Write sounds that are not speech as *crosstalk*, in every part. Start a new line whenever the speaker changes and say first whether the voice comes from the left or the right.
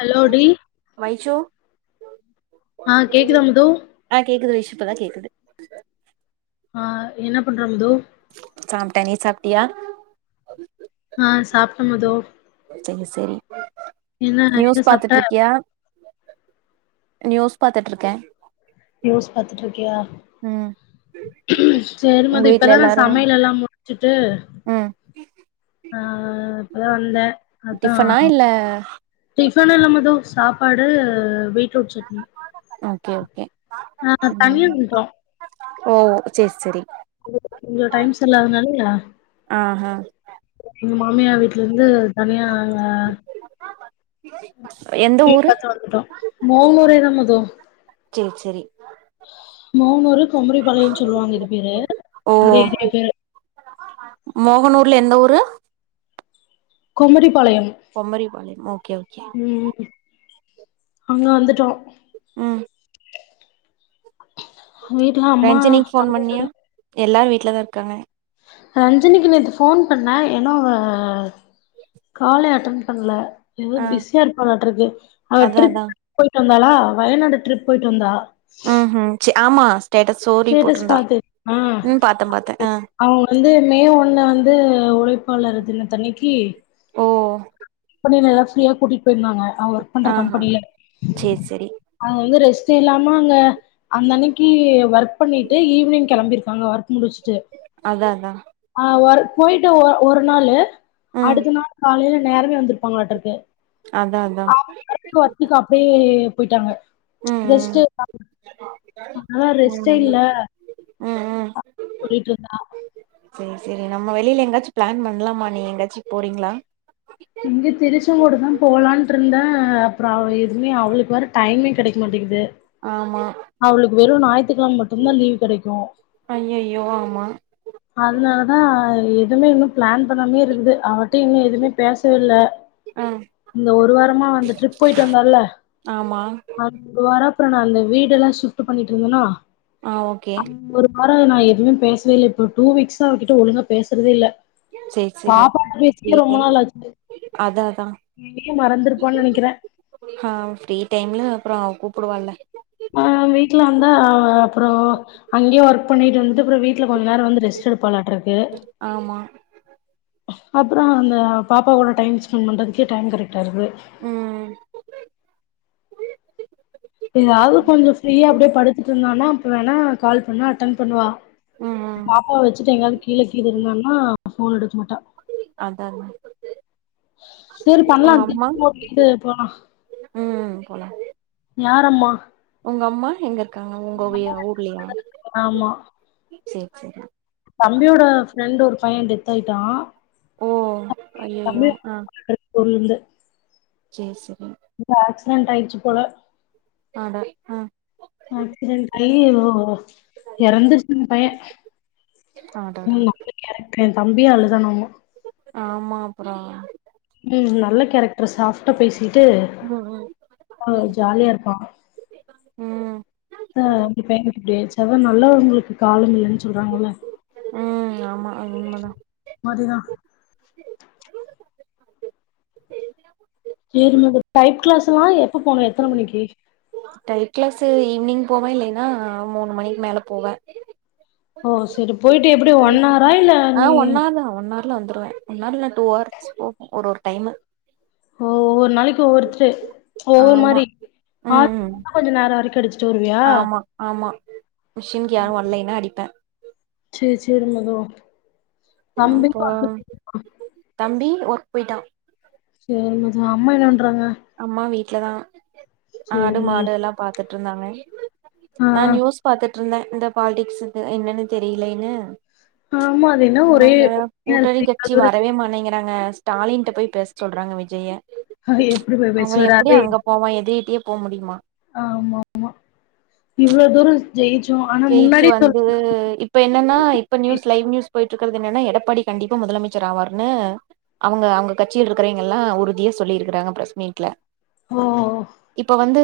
left: Hello டி
right: வைஷு
left: ஆ ‌ கேக்குதா மது
right: ஆ கேக்குது வைஷீ இப்பதா கேக்குது
left: ஆ என்ன பண்ற மது
right: சாப்டே நீ சாப்ட்டியா
left: ஆ சாப்ட்ட மது
right: செரி செரி
left: என்ன என்ன
right: நியூஸ்
left: சாப்ட்ட
right: பாத்துட்டிருக்கியா நியூஸ் பாத்துட்டிருக்கே
left: நியூஸ் பாத்துட்டிருக்கியா
right: ம்
left: சேரி
right: உங்க
left: மது
right: வீட்ல
left: இப்பதா நா
right: எல்லாரு
left: சமையலெல்லா முடிச்சுட்டு
right: ம்
left: ஆ இப்பதா வந்தே அதா
right: டிஃபனா இல்ல
left: டிஃபனில்ல மது சாப்பாடு பீட்ரூட் சட்னி
right: ஓகே ஓகே
left: ஆ தனியா
right: ம்
left: நின்ட்டோ
right: ஓ சேரி சேரி
left: கொஞ்சோ டைம் சொல்லாதனாலயா
right: ஆ ஹ
left: எங்க மாமியார் வீட்ல இருந்து தனியா நாங்க
right: எந்த
left: வீடு
right: ஊரு
left: பாத்து வந்துட்டோ மோமோரேதா மது
right: சேரி சேரி
left: மோகனுரு பொம்பறி பாளையம்னு சொல்லுவாங்க இது பேரு
right: ஓ
left: இந்த ஏரியா பேரு
right: மோகனூர்ல எந்த ஊரு
left: பொம்படி பாளயம்
right: பொம்பரிப்பாளயம் ஓகே ஓகே
left: ம் அங்க வந்துட்டோ
right: ம்
left: வீட்ல அம்மா
right: ரஞ்சினிக்கு ஃபோன்
left: தம்பி
right: பண்ணியா எல்லாரு வீட்ல தா இருக்காங்க
left: ரஞ்சினிக்கு நேத்து ஃபோன் பண்ண ஏனோ அவ காலே அட்டன் பண்ணல ஏதோ
right: ஆ
left: பிஸியா இருப்பாலாட்டு இருக்கு அவ
right: அதா
left: ட்ரிப்
right: அதா
left: போயிட்டு வந்தாளா வயநாடு ட்ரிப் போயிட்டு வந்தா
right: ம் ம் ச ஆமா ஸ்டேட்டஸ் ஸ்டோரி
left: ஸ்டேட்டஸ்
right: போட்டுருந்தா ம் பாத்த பாத்த அ
left: அவுங்க வந்து மே ஒன்னு வந்து உழைப்பாளர் தினத்தண்ணிக்கி
right: ஓ
left: கம்பெனில எல்லா ஃப்ரீயா கூட்டிட்டு போயிருந்தாங்க அவ ஒர்க் பண்ற
right: ஆஹா
left: கம்பெனிலே
right: சேரி சேரி.
left: அங்க வந்து ரெஸ்ட்டே இல்லாம அங்க அந்த அன்னிக்கி ஒர்க் பண்ணிட்டு ஈவினிங் கிளம்பிருப்பாங்க ஒர்க் முடிச்சு
right: அதா‌ அதா
left: ஆ ஒவர்க் போயிட்டு ஒரு நாளு
right: ம்
left: அடுத்த நாள் காலையில நேரமே வந்திருப்பாங்களாட்டு இருக்கு
right: அதா அதா
left: ஒர்க்குக்கு அப்பயே போயிட்டாங்க ச்
right: ம்
left: ரெஸ்ட்
right: ம்
left: அதனால ரெஸ்ட்டே
right: ம்
left: இல்ல
right: ம் ம்
left: சொல்லிட்டு இருந்தா
right: செரி செரி நம்ம வெளியில எங்கயாச்சு பிளான் பண்ணலாமா நீ எங்கையாச்சு போறீங்களா
left: எங்க திருச்செங்கோடு தா போலான்ட்டு இருந்தே அப்றோ எதுவுமே அவளுக்கு வேற டைமே கிடைக்க மாட்டேங்கிது
right: ஆமா.
left: அவளுக்கு வெறு ஞாயிற்றுக்கிழம மட்டுதா லீவ் கிடைக்கு
right: ஐயையோ ஆமா
left: அதனாலதா எதுவுமே இன்னு பிளான் பண்ணாமே இருந்து அவகிட்ட இன்னு எதுவுமே பேசவே இல்ல
right: ஆ
left: இந்த ஒரு வாரமா அந்த ட்ரிப் போயிட்டு வந்தோல
right: ஆமா.
left: வர அப்றோ நா அந்த வீடு எல்லா ஷிஃப்ட் பண்ணிட்டு இருந்தேனா
right: ஆ ஓகே
left: ஒரு வாரோ நா எதுவுமே பேசவே இல்ல இப்போ டூ வீக்ஸ்சா அவகிட்ட ஒழுங்கா பேசுறதே இல்ல
right: சேரி சேரி.
left: பாப்பா
right: ஃப்ரீ
left: பேசியே ரொம்ப
right: டைம்
left: நாள் ஆச்சு
right: அதா அதா
left: என்னயு மறந்திருப்பானு நெனைக்கிறே
right: ஆ ஃப்ரீ டைம்ல அப்றோ அவ கூப்புடுவால
left: ஆ வீட்டுல வந்தா அவ அப்றோ அங்கயு ஒர்க் பண்ணிட்டு வந்துட்டு அப்றோ வீட்டுல கொஞ்ச நேரோ வந்து ரெஸ்ட் எடுப்பாளாட்டு இருக்கு
right: ஆமா.
left: அப்றோ அந்த பாப்பா கோட ‌டைம் ஸ்பென் பண்றதுக்கே டைம் கரெக்ட்டா இருக்குது.
right: ம்.
left: எதாவது கொஞ்சோ ஃப்ரீயா அப்டியே படுத்துட்ருந்தானா வேணா கால் பண்ணா அட்டன் பண்ணுவா
right: ம் ம்
left: பாப்பாவ வெச்சுட்டு எங்காவ்து கீழ கீது இருந்தான்னா ஃபோன் எடுக்மாட்டா.
right: அதாங்
left: சேரி பண்லா *unintelligible* கீது போலா.
right: ம் போலாம்.
left: யார் அம்மா?
right: உங்க அம்மா எங்க இர்க்காங்க உங்கவிய ஊர்லியா
left: ஆமா
right: சேர் சேரி.
left: தம்பியோட ஃப்ரெண்டு ஒரு பைய டெத் ஆயிட்டா
right: ஓ ஐயையோ
left: *inaudible* பொருள் இந்து
right: சேர் சேரி.
left: எதோ ஆக்சிடென்ட் ஆய்ட்ச்சி போல.
right: ஆட அ
left: ஆக்சிடென்ட் ஆயி எதோ எறந்துருச் அந்த பைய.
right: அடடா.
left: *inaudible* எ தம்பியே அழுதானாமா.
right: ஆமா அப்புறோ
left: ம்ம் நல்ல கேரக்ட்ர் சாஃப் ட்ட பேசிகிட்டு
right: ம்
left: அ ஜாலியாருப்பா.
right: ம் ம்
left: அ இப் பையனுக்கு இப்டி ஆயிருச்சி அதா நல்லவங்குளுக்கு காலம் இல்லன் சொல்றாங்கல்ல.
right: ம் ஆமா அது உண்மதா.
left: மதுதா. சேரிமா இந்த டைப் கிளாஸ் எல்லா எப்ப போணு எத்தன மணிக்கி?
right: டைப் கிளாஸு ஈவ்னிங் போவே இல்லைனா மூணு மணிக் மேல போவே.
left: ஓ சேரி போயிட்டு எப்பிடி ஒன் ஹவரா இல்ல நீ
right: துதா ஒன் ஹார் ல வந்துருவே ஒன் ஹார் இல்ன்னா டூ ஹார்ச் போகு ஒரு ஒரு டைமு.
left: ஓ ஒவ்வொரு நாளைக்கு ஒவ்வொருத்ரு ஒவ்வொரு
right: ஆமா
left: மாரி. ஆ
right: ம் ம்
left: *inaudible* கொஞ்ச நேரோ வரைக்கு அடிச்சிட்டு வருவியா?
right: ஆமா ஆமா. மிஷின்க்கு யாரு வல்லைனா அடிப்பே.
left: சேரி சேரி மது.
right: ஆ இப்போ
left: தம்பிக்கு
right: தம்பி வொர்க் போயிட்டா.
left: சேரி மது அம்மா என்ன பண்றாங்க?
right: அம்மா வீட்லதா ஆடு
left: சேரி மது
right: மாடு எல்லா பாத்துட்ருந்தாங்க.
left: ஆ
right: நா நியூஸ் பாத்துட்ருந்த இந்த பாலிடிக்ஸுது என்னன்னு தெரியிலைனு
left: ஆமா அது என்ன ஒரே
right: இவுனுங்க கூட்டணி
left: பிரச்சனையா
right: கட்சி
left: இருக்கு
right: வரவே
left: இவ்ளோ
right: மானிங்க றாங்க ஸ்டாலின்ட்ட போய் பேச சொல்றாங்க விஜய.
left: ஹ ஹ எப்டி ப
right: அவ எப்டி அங்க போவா எதிரீட்டியே போ முடிமா?
left: ஆமா ஆமா இவ்ளோ தூரோ ஜெய்ச்சு ஆனா
right: ஜெயிச்சு
left: முன்னாடியே தொ
right: வந்து இப்ப என்னன்னா இப்ப நியூஸ் லைவ் நியூஸ் போய்ட்ருக்கறது என்னன்ன எடப்பாடி கண்டிப்பா முதலமைச்சர் ஆவார்னு அவங்க அவங்க கட்சில இருக்குறவிங்க எல்லா உறுதியா சொல்லிருக்குறாங்க பிரஸ்மீட்ல.
left: ஓ
right: இப்ப வந்து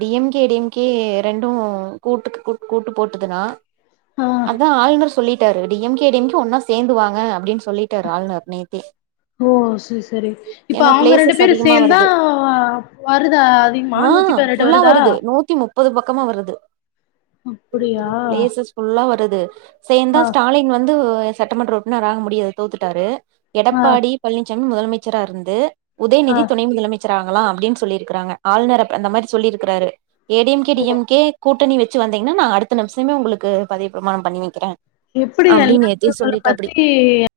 right: D M K D M K ரெண்டு கூட்டுக்கு கூட் கூட்டு போட்டுதுனா
left: ஆ
right: அதா ஆளுநர் சொல்லி டாரு D M K D M K ஒன்னா சேந்துவாங்க அப்படின்னு சொல்லிட்டரு ஆளுநர் நேத்தே
left: ஓ சேர் செரி இப்ப
right: ஏன்னா
left: அவுங்க ரெண்டு
right: பிளேசஸ்
left: பேர்
right: அதிகமா
left: சேந்தா
right: வருது
left: வருதா அதிகமா
right: ஆ
left: நூத்தி பதுனெட்
right: ஃபுல்லா வருது நூத்தி முப்பது பக்கமா வருது
left: அப்டியா
right: பிளேசஸ் ஃபுல்லா வருது சேந்தா
left: ஆ
right: ஸ்டாலின் வந்து சட்டமன்ற உறுப்பினர் ஆக முடியாது தோத்துட்டாரு
left: ஆ
right: எடப்பாடி பழனிசாமி முதலமைச்சரா இருந்து
left: ஆ
right: உதயநிதி துணை முதலமைச் சராங்களா அப்படின்னு சொல்லிருக்கிறாங்க ஆளுநர் அந்த மாதிரி சொல்லியிருக்காரு A D M K D M K கூட்டணி வ ச்சி வந்தீங்கன்னா நான் அடுத்த நிமிஷமே உங்களுக்கு பதவி பிரமாணம் பண்ணி வைக்கிறேன்
left: எப்புடி எல்லாம் *inaudible* பத்தி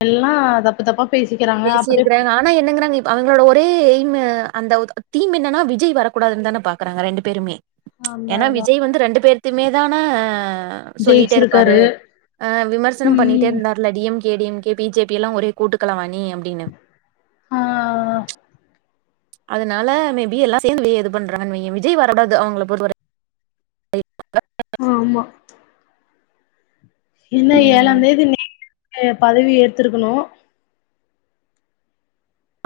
left: எல்லாம் தப்பு தப்பா பேசிக்கிறாங்க அப்புறம் எப்
right: பேசியிருக்கிறாங்க. ஆனா என்னங்றாங்க அவங்களோட ஒரே எய்மு அந்த ஒதுக்கு தீம் என்னனா விஜய் வரக்கூடாதுன்னு தான பா்குறாங்க ரெண்டு பேருமே
left: ஆமா
right: ஏன்னா
left: அதா
right: விஜய் வந்து ரெண்டு பேர்த்தயுமே தான சொல்லீட்டே இருப்பாரு
left: ஜெயிச்சிருக்காரு
right: ஆ விமர்சனம் பண்ணீட்டே
left: ம்
right: இருந்தா ர்ல D M K D M K B J P எல்லா ஒரே கூட்டுக்கலவானி அப்டின்னு
left: ஆ
right: அதனால மேபி எல்லா சேந்து வெளிய இது பண்றான்னு வெய்யி விஜய் வரக்கூடாது அவங்கள பொறுத்த வர *inaudible*
left: ஆமா என்ன
right: ம்.
left: ஏழாந்தேதி நைட்டு பதவி ஏத்திருக்கணு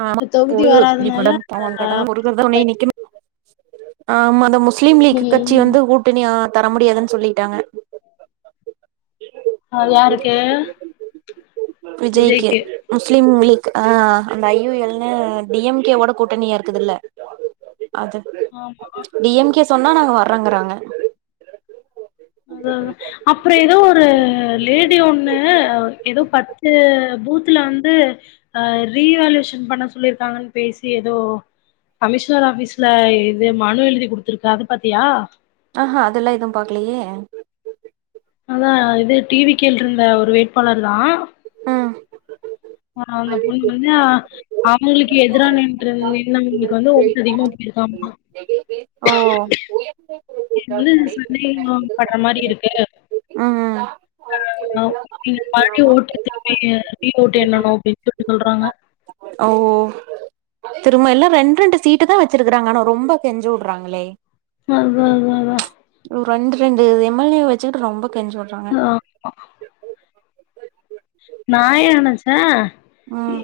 right: ஆமா
left: இப்ப தொகுதி
right: *inaudible* இப்டி
left: வராதனால
right: பண்றாங்க அவங்
left: ஆ
right: கடவுள் முருகர்தா துணை நிக்க ஆமா இந்த முஸ்லீம் லீக்கு கட்சி
left: ம்
right: வந்து ஓட் டுனியா தர முடியாதுன்னு சொல்லிட்டாங்க
left: அது யாருக்கே
right: விஜய்க்கு முஸ்லிம் லீக் ஆ அந்த ஐ யு எல்னு டி எம் கே ஓட கூட்டணியா இருக்குதுல்ல அது
left: ஆமா
right: டி எம் கே சொன்னா நாங்க வர்றங்குறாங்க
left: அதா தா அப்றோ ஏதோ ஒரு லேடி ஒண்ணு ஏதோ பத்து பூத்துல வந்து அ ரீவேல்யூஷன் பண்ண சொல்லிருக்காங்கன்னு பேசி ஏதோ கமிஷ்னர் ஆபீஸ்ல இது மனு எழுதி குடுத்துருக்கு அது பாத்தியா
right: ஆஹா அதெல்லா எதும் பாக்குலியே
left: அதா இது டி வி கேல இருந்த ஒரு வேட்பாளர் தா
right: ஆ
left: ஆ அந்த பொண்ணு வந்து ஆ அவுங்ளுக்கு எதுரா நின்ற்று நின்னவ்ங்ளுக்கு வந்து ஓட்டு அதிகமா போயிருக்காமா
right: ஓ உயர்ந்து போய்
left: என்னது இது சந்தேகமாம் படுற மாரி இருக்கு
right: ஆ ஆ
left: *inaudible* ஓட்ட திருப்பி ரீ ஓட் எண்ணணும் அப்படின்னு சொல்லி சொல்றாங்க
right: அ ஓ திரும்ப எல்லாம் ரெண்டு ரெண்டு சீட்டு தான் வச்சிருக்கறாங்க ஆனா ரொம்ப கெஞ்ச விடுறாங்களே
left: அதான் ‌ அதான் அதான்
right: ஒரு ரெண்டு ரெண்டு எம்எல்ஏ வச்சுக்கிட்டு ரொம்ப கெஞ்ச விடுறாங்க
left: *inaudible* நா எ நெனச்சே
right: ம்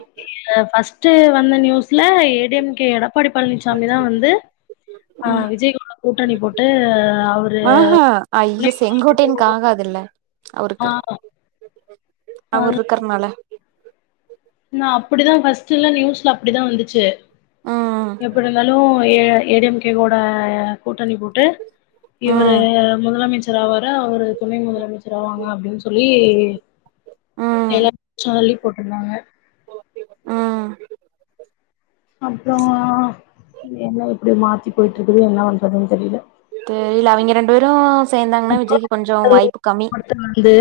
left: ஃபஸ்ட்டு வந்த நியூஸ்ல ஏடிஎம் கே எடப்பாடி பழனிசாமி தா வந்து ஆ
right: ம்
left: விஜய் கூட கூட்டணி போட்டு அவரு துணை
right: அய்ய
left: முதலமைச்சர்
right: செங்கோட்டையனுக்கு ஆகாதுல்ல
left: ஆ
right: அவருக்கு அவர் இருக்கறனால
left: நா அப்படிதா ஃபஸ்ட்டுலா நியூஸ்ல அப்படிதா வந்துச்சு
right: ம்
left: எப்டி ந்தாலு ஏடிஎம்கே கூட கூட்டணி போட்டு இவரு
right: ம்
left: முதலமைச்சர் ச்சராவாரு அவரு துணை முதலமைச்சர் ஆவாங்க அப்டின் சொல்லி
right: ம்
left: எல்லாப் சானல்லையு போட்ருந்தாங்க
right: ஆ
left: அப்றோ எல்லா இப்டி மாத்தி போய்ட்ருக்குது என்ன பண்றதுன்னு தெரில
right: தெரில அவிங்க ரெண்டு பேரு சேந்தாங்னா விஜய்க்கு கொஞ்சோ வாய்ப்பு கம்மி
left: வந்து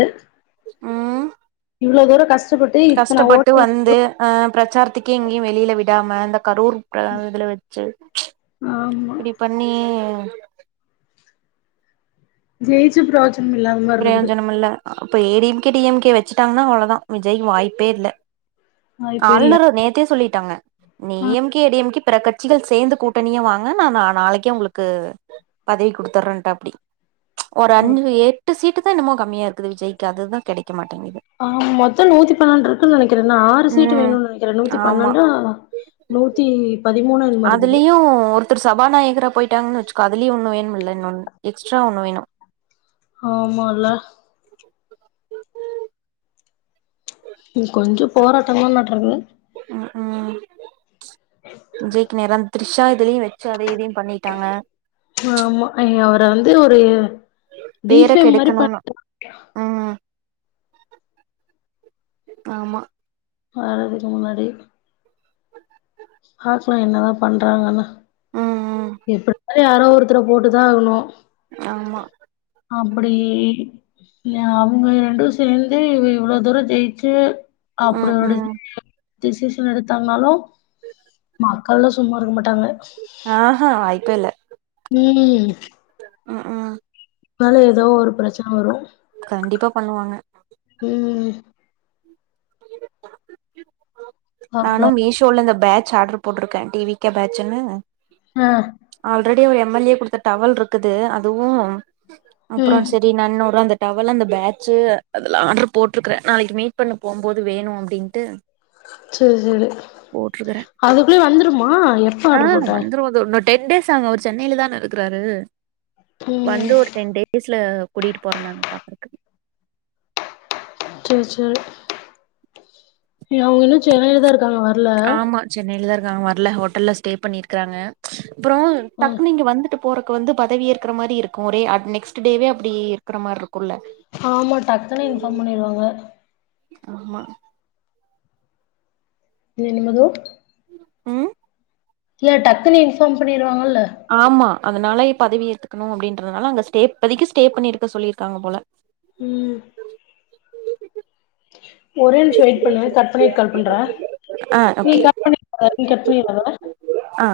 right: ம்
left: இவ்ளோ தூர கஷ்டப்பட்டு இத்தன ஓட்டு *unintelligible*
right: ஆ பிரச்சாரத்துக்கே எங்கேயு வெளில விடாம இந்த கரூர் ப இதுல வச்சு
left: ஆமா
right: இப்படி பண்ணி
left: ஜெய்ச்சு பிரயோஜ் ம் இல்லாம
right: பிரயோஜனம் இல்ல அப்ப ஏடிஎம்கே டிஎம்கே வச்சுட்டாங்கன்னா அவ்ளோ தா விஜய்கு வாய்ப்பே இல்ல
left: வாய்ப்பே இல்ல
right: ஆளுநர நேத்தே சொல்லிட்டாங்க நீ எம்கி எடிஎம்கி பிற கட்சிகள் சேந்து கூட்டணியா வாங்க நா நாளைக்கே உங்களுக்கு பதவி கொடுத்தர்றேன்டாப்டி ஒரு அஞ்சு எட்டு சீட்டு தா என்னமோ கம்மியா இருக்குது விஜய்க்கு அதுதா கெடைக்க மாட்டேங்கிது
left: ஆ மொத்தம் நூத்தி பன்னெண்டு இருக்குன்னு நெனைக்கிறே இன்னு ஆறு சீட்டு
right: ம்
left: வேணும்னு நெனைக்கிறேன் நூத்தி
right: ஆமா
left: பன்னெண்டா நூத்தி பதிமூணு என்னமோ இருக்குது
right: அதுலயு ஒருத்தர் சபாநாயகரா போயிட்டாங்கன்னு வச்சுக்கோ அதுலயு ஒன்னு வேணும்ல இன்னொன் எக்ஸ்ட்ரா ஒன்னு வேணு
left: ஆமால கொஞ்சோ போராட்டம்ந்தா நாட்ருக்குது
right: ம் விஜய்க்கு நேரம் த்ரிஷா இதுலயு வச்சு அதை இதையு பண்ணி
left: ஆமா அவர வந்து ஒரு
right: பேர
left: டிஃபேம் மாரி பண்
right: கெடுக்கணும்னு ம் ஆமா
left: வரதுக்கு முன்னாடி பாக்கலா என்ன தா பண்றாங்கன்னு
right: ம் ம்
left: எப்டி இருந்தாலு யாரோ ஒருத்தர போட்டுதா ஆகணு
right: ஆமா
left: அப்படி ஏ அவங்க ரெண்டு சேந்தே இவ இவ்ளோ தூரம் ஜெயிச்சு அப்டி
right: ம்
left: ஒரு
right: ம்
left: டிசிஷன் எடுத்தானாலும் மக்கள்லா சும்மா இருக்க மாட்டாங்க
right: ஆ ஹா வாய்ப்பே இல்ல
left: ம்
right: ம் ம்
left: னால ஏதோ ஒரு பிரச்சன வரு
right: கண்டிப்பா பண்ணுவாங்க
left: ம்
right: நானு
left: பாக்கலா
right: மீஷோல இந்த பேட்ச் ஆர்டர் போட்டிருக்கே டி வி கே பேட்சன்னு
left: ம்
right: ஆல்ரெடி ஒரு எம் எல் ஏ குடுத்த டவல் இருக்குது அதுவு அப்றோ
left: ம்
right: செரி நா இன்னொரு அந்த டவல்லு அந்த பேட்சு அதெல்லா ஆர்டரு போட்டிருக்கறே நாளைக்கு மீட் பண்ண போபோது வேணு அப்டின்ட்டு
left: செரி செரி
right: போட்டிருக்கறே
left: அதுக்குள்ளயே வந்துருமா எப்ப ஆர்டரு போட்ட
right: ஒரு இன்னொரு டென் டேய்ஸ் ஆகு அவரு சென்னையில தான இருக்கிறாரு வந்து
left: ம்
right: ஒரு டென் டே ஸ்ல கூட்டிட்டு போறேன்னானு பாக்குறதக்கு
left: செரி செரி அவுங்க இன்னு சென்னையிலதா இருக்காங்களா
right: ஆமா சென்னையிலதா இருக்காங்க வர்ல ஹோட்டல்ல ஸ்டே பண்ணிருக்காங்க அப்றோ டக்குனு இங்க வந்துட்டு போறக்கு வந்து பதவி ஏக்கற மாரி இருக்கு ஒரே நெக்ஸ்ட் டேவே அப்டி இருக்கிற மாரி இருக்கும்ல்ல
left: ஆமா டக்குனே இன்ஃபார்ம் பண்ணிடுவாக
right: ஆமா
left: நீ என்ன மது
right: ம்
left: இல்லைடக்குனு இன்ஃபார்ம் பண்ணிடுவாங்கல்ல
right: ஆமா அதனாயே பதவி ஏத்துக்கணு அப்டின்றதுனால அங்க ஸ்டே இப்பதிக்கு ஸ்டே பண்ணிருக்க சொல்லியிருக்காங்க போல
left: ம் ஒரே நிமிஷ வெயிட் பண்ணு கட் பண்ணிட்டு கால் பண்ணுற
right: ஆ
left: நீ கட்
right: ஓகே
left: பண்ண நீ கட் பண்ணிடாத
right: ஆ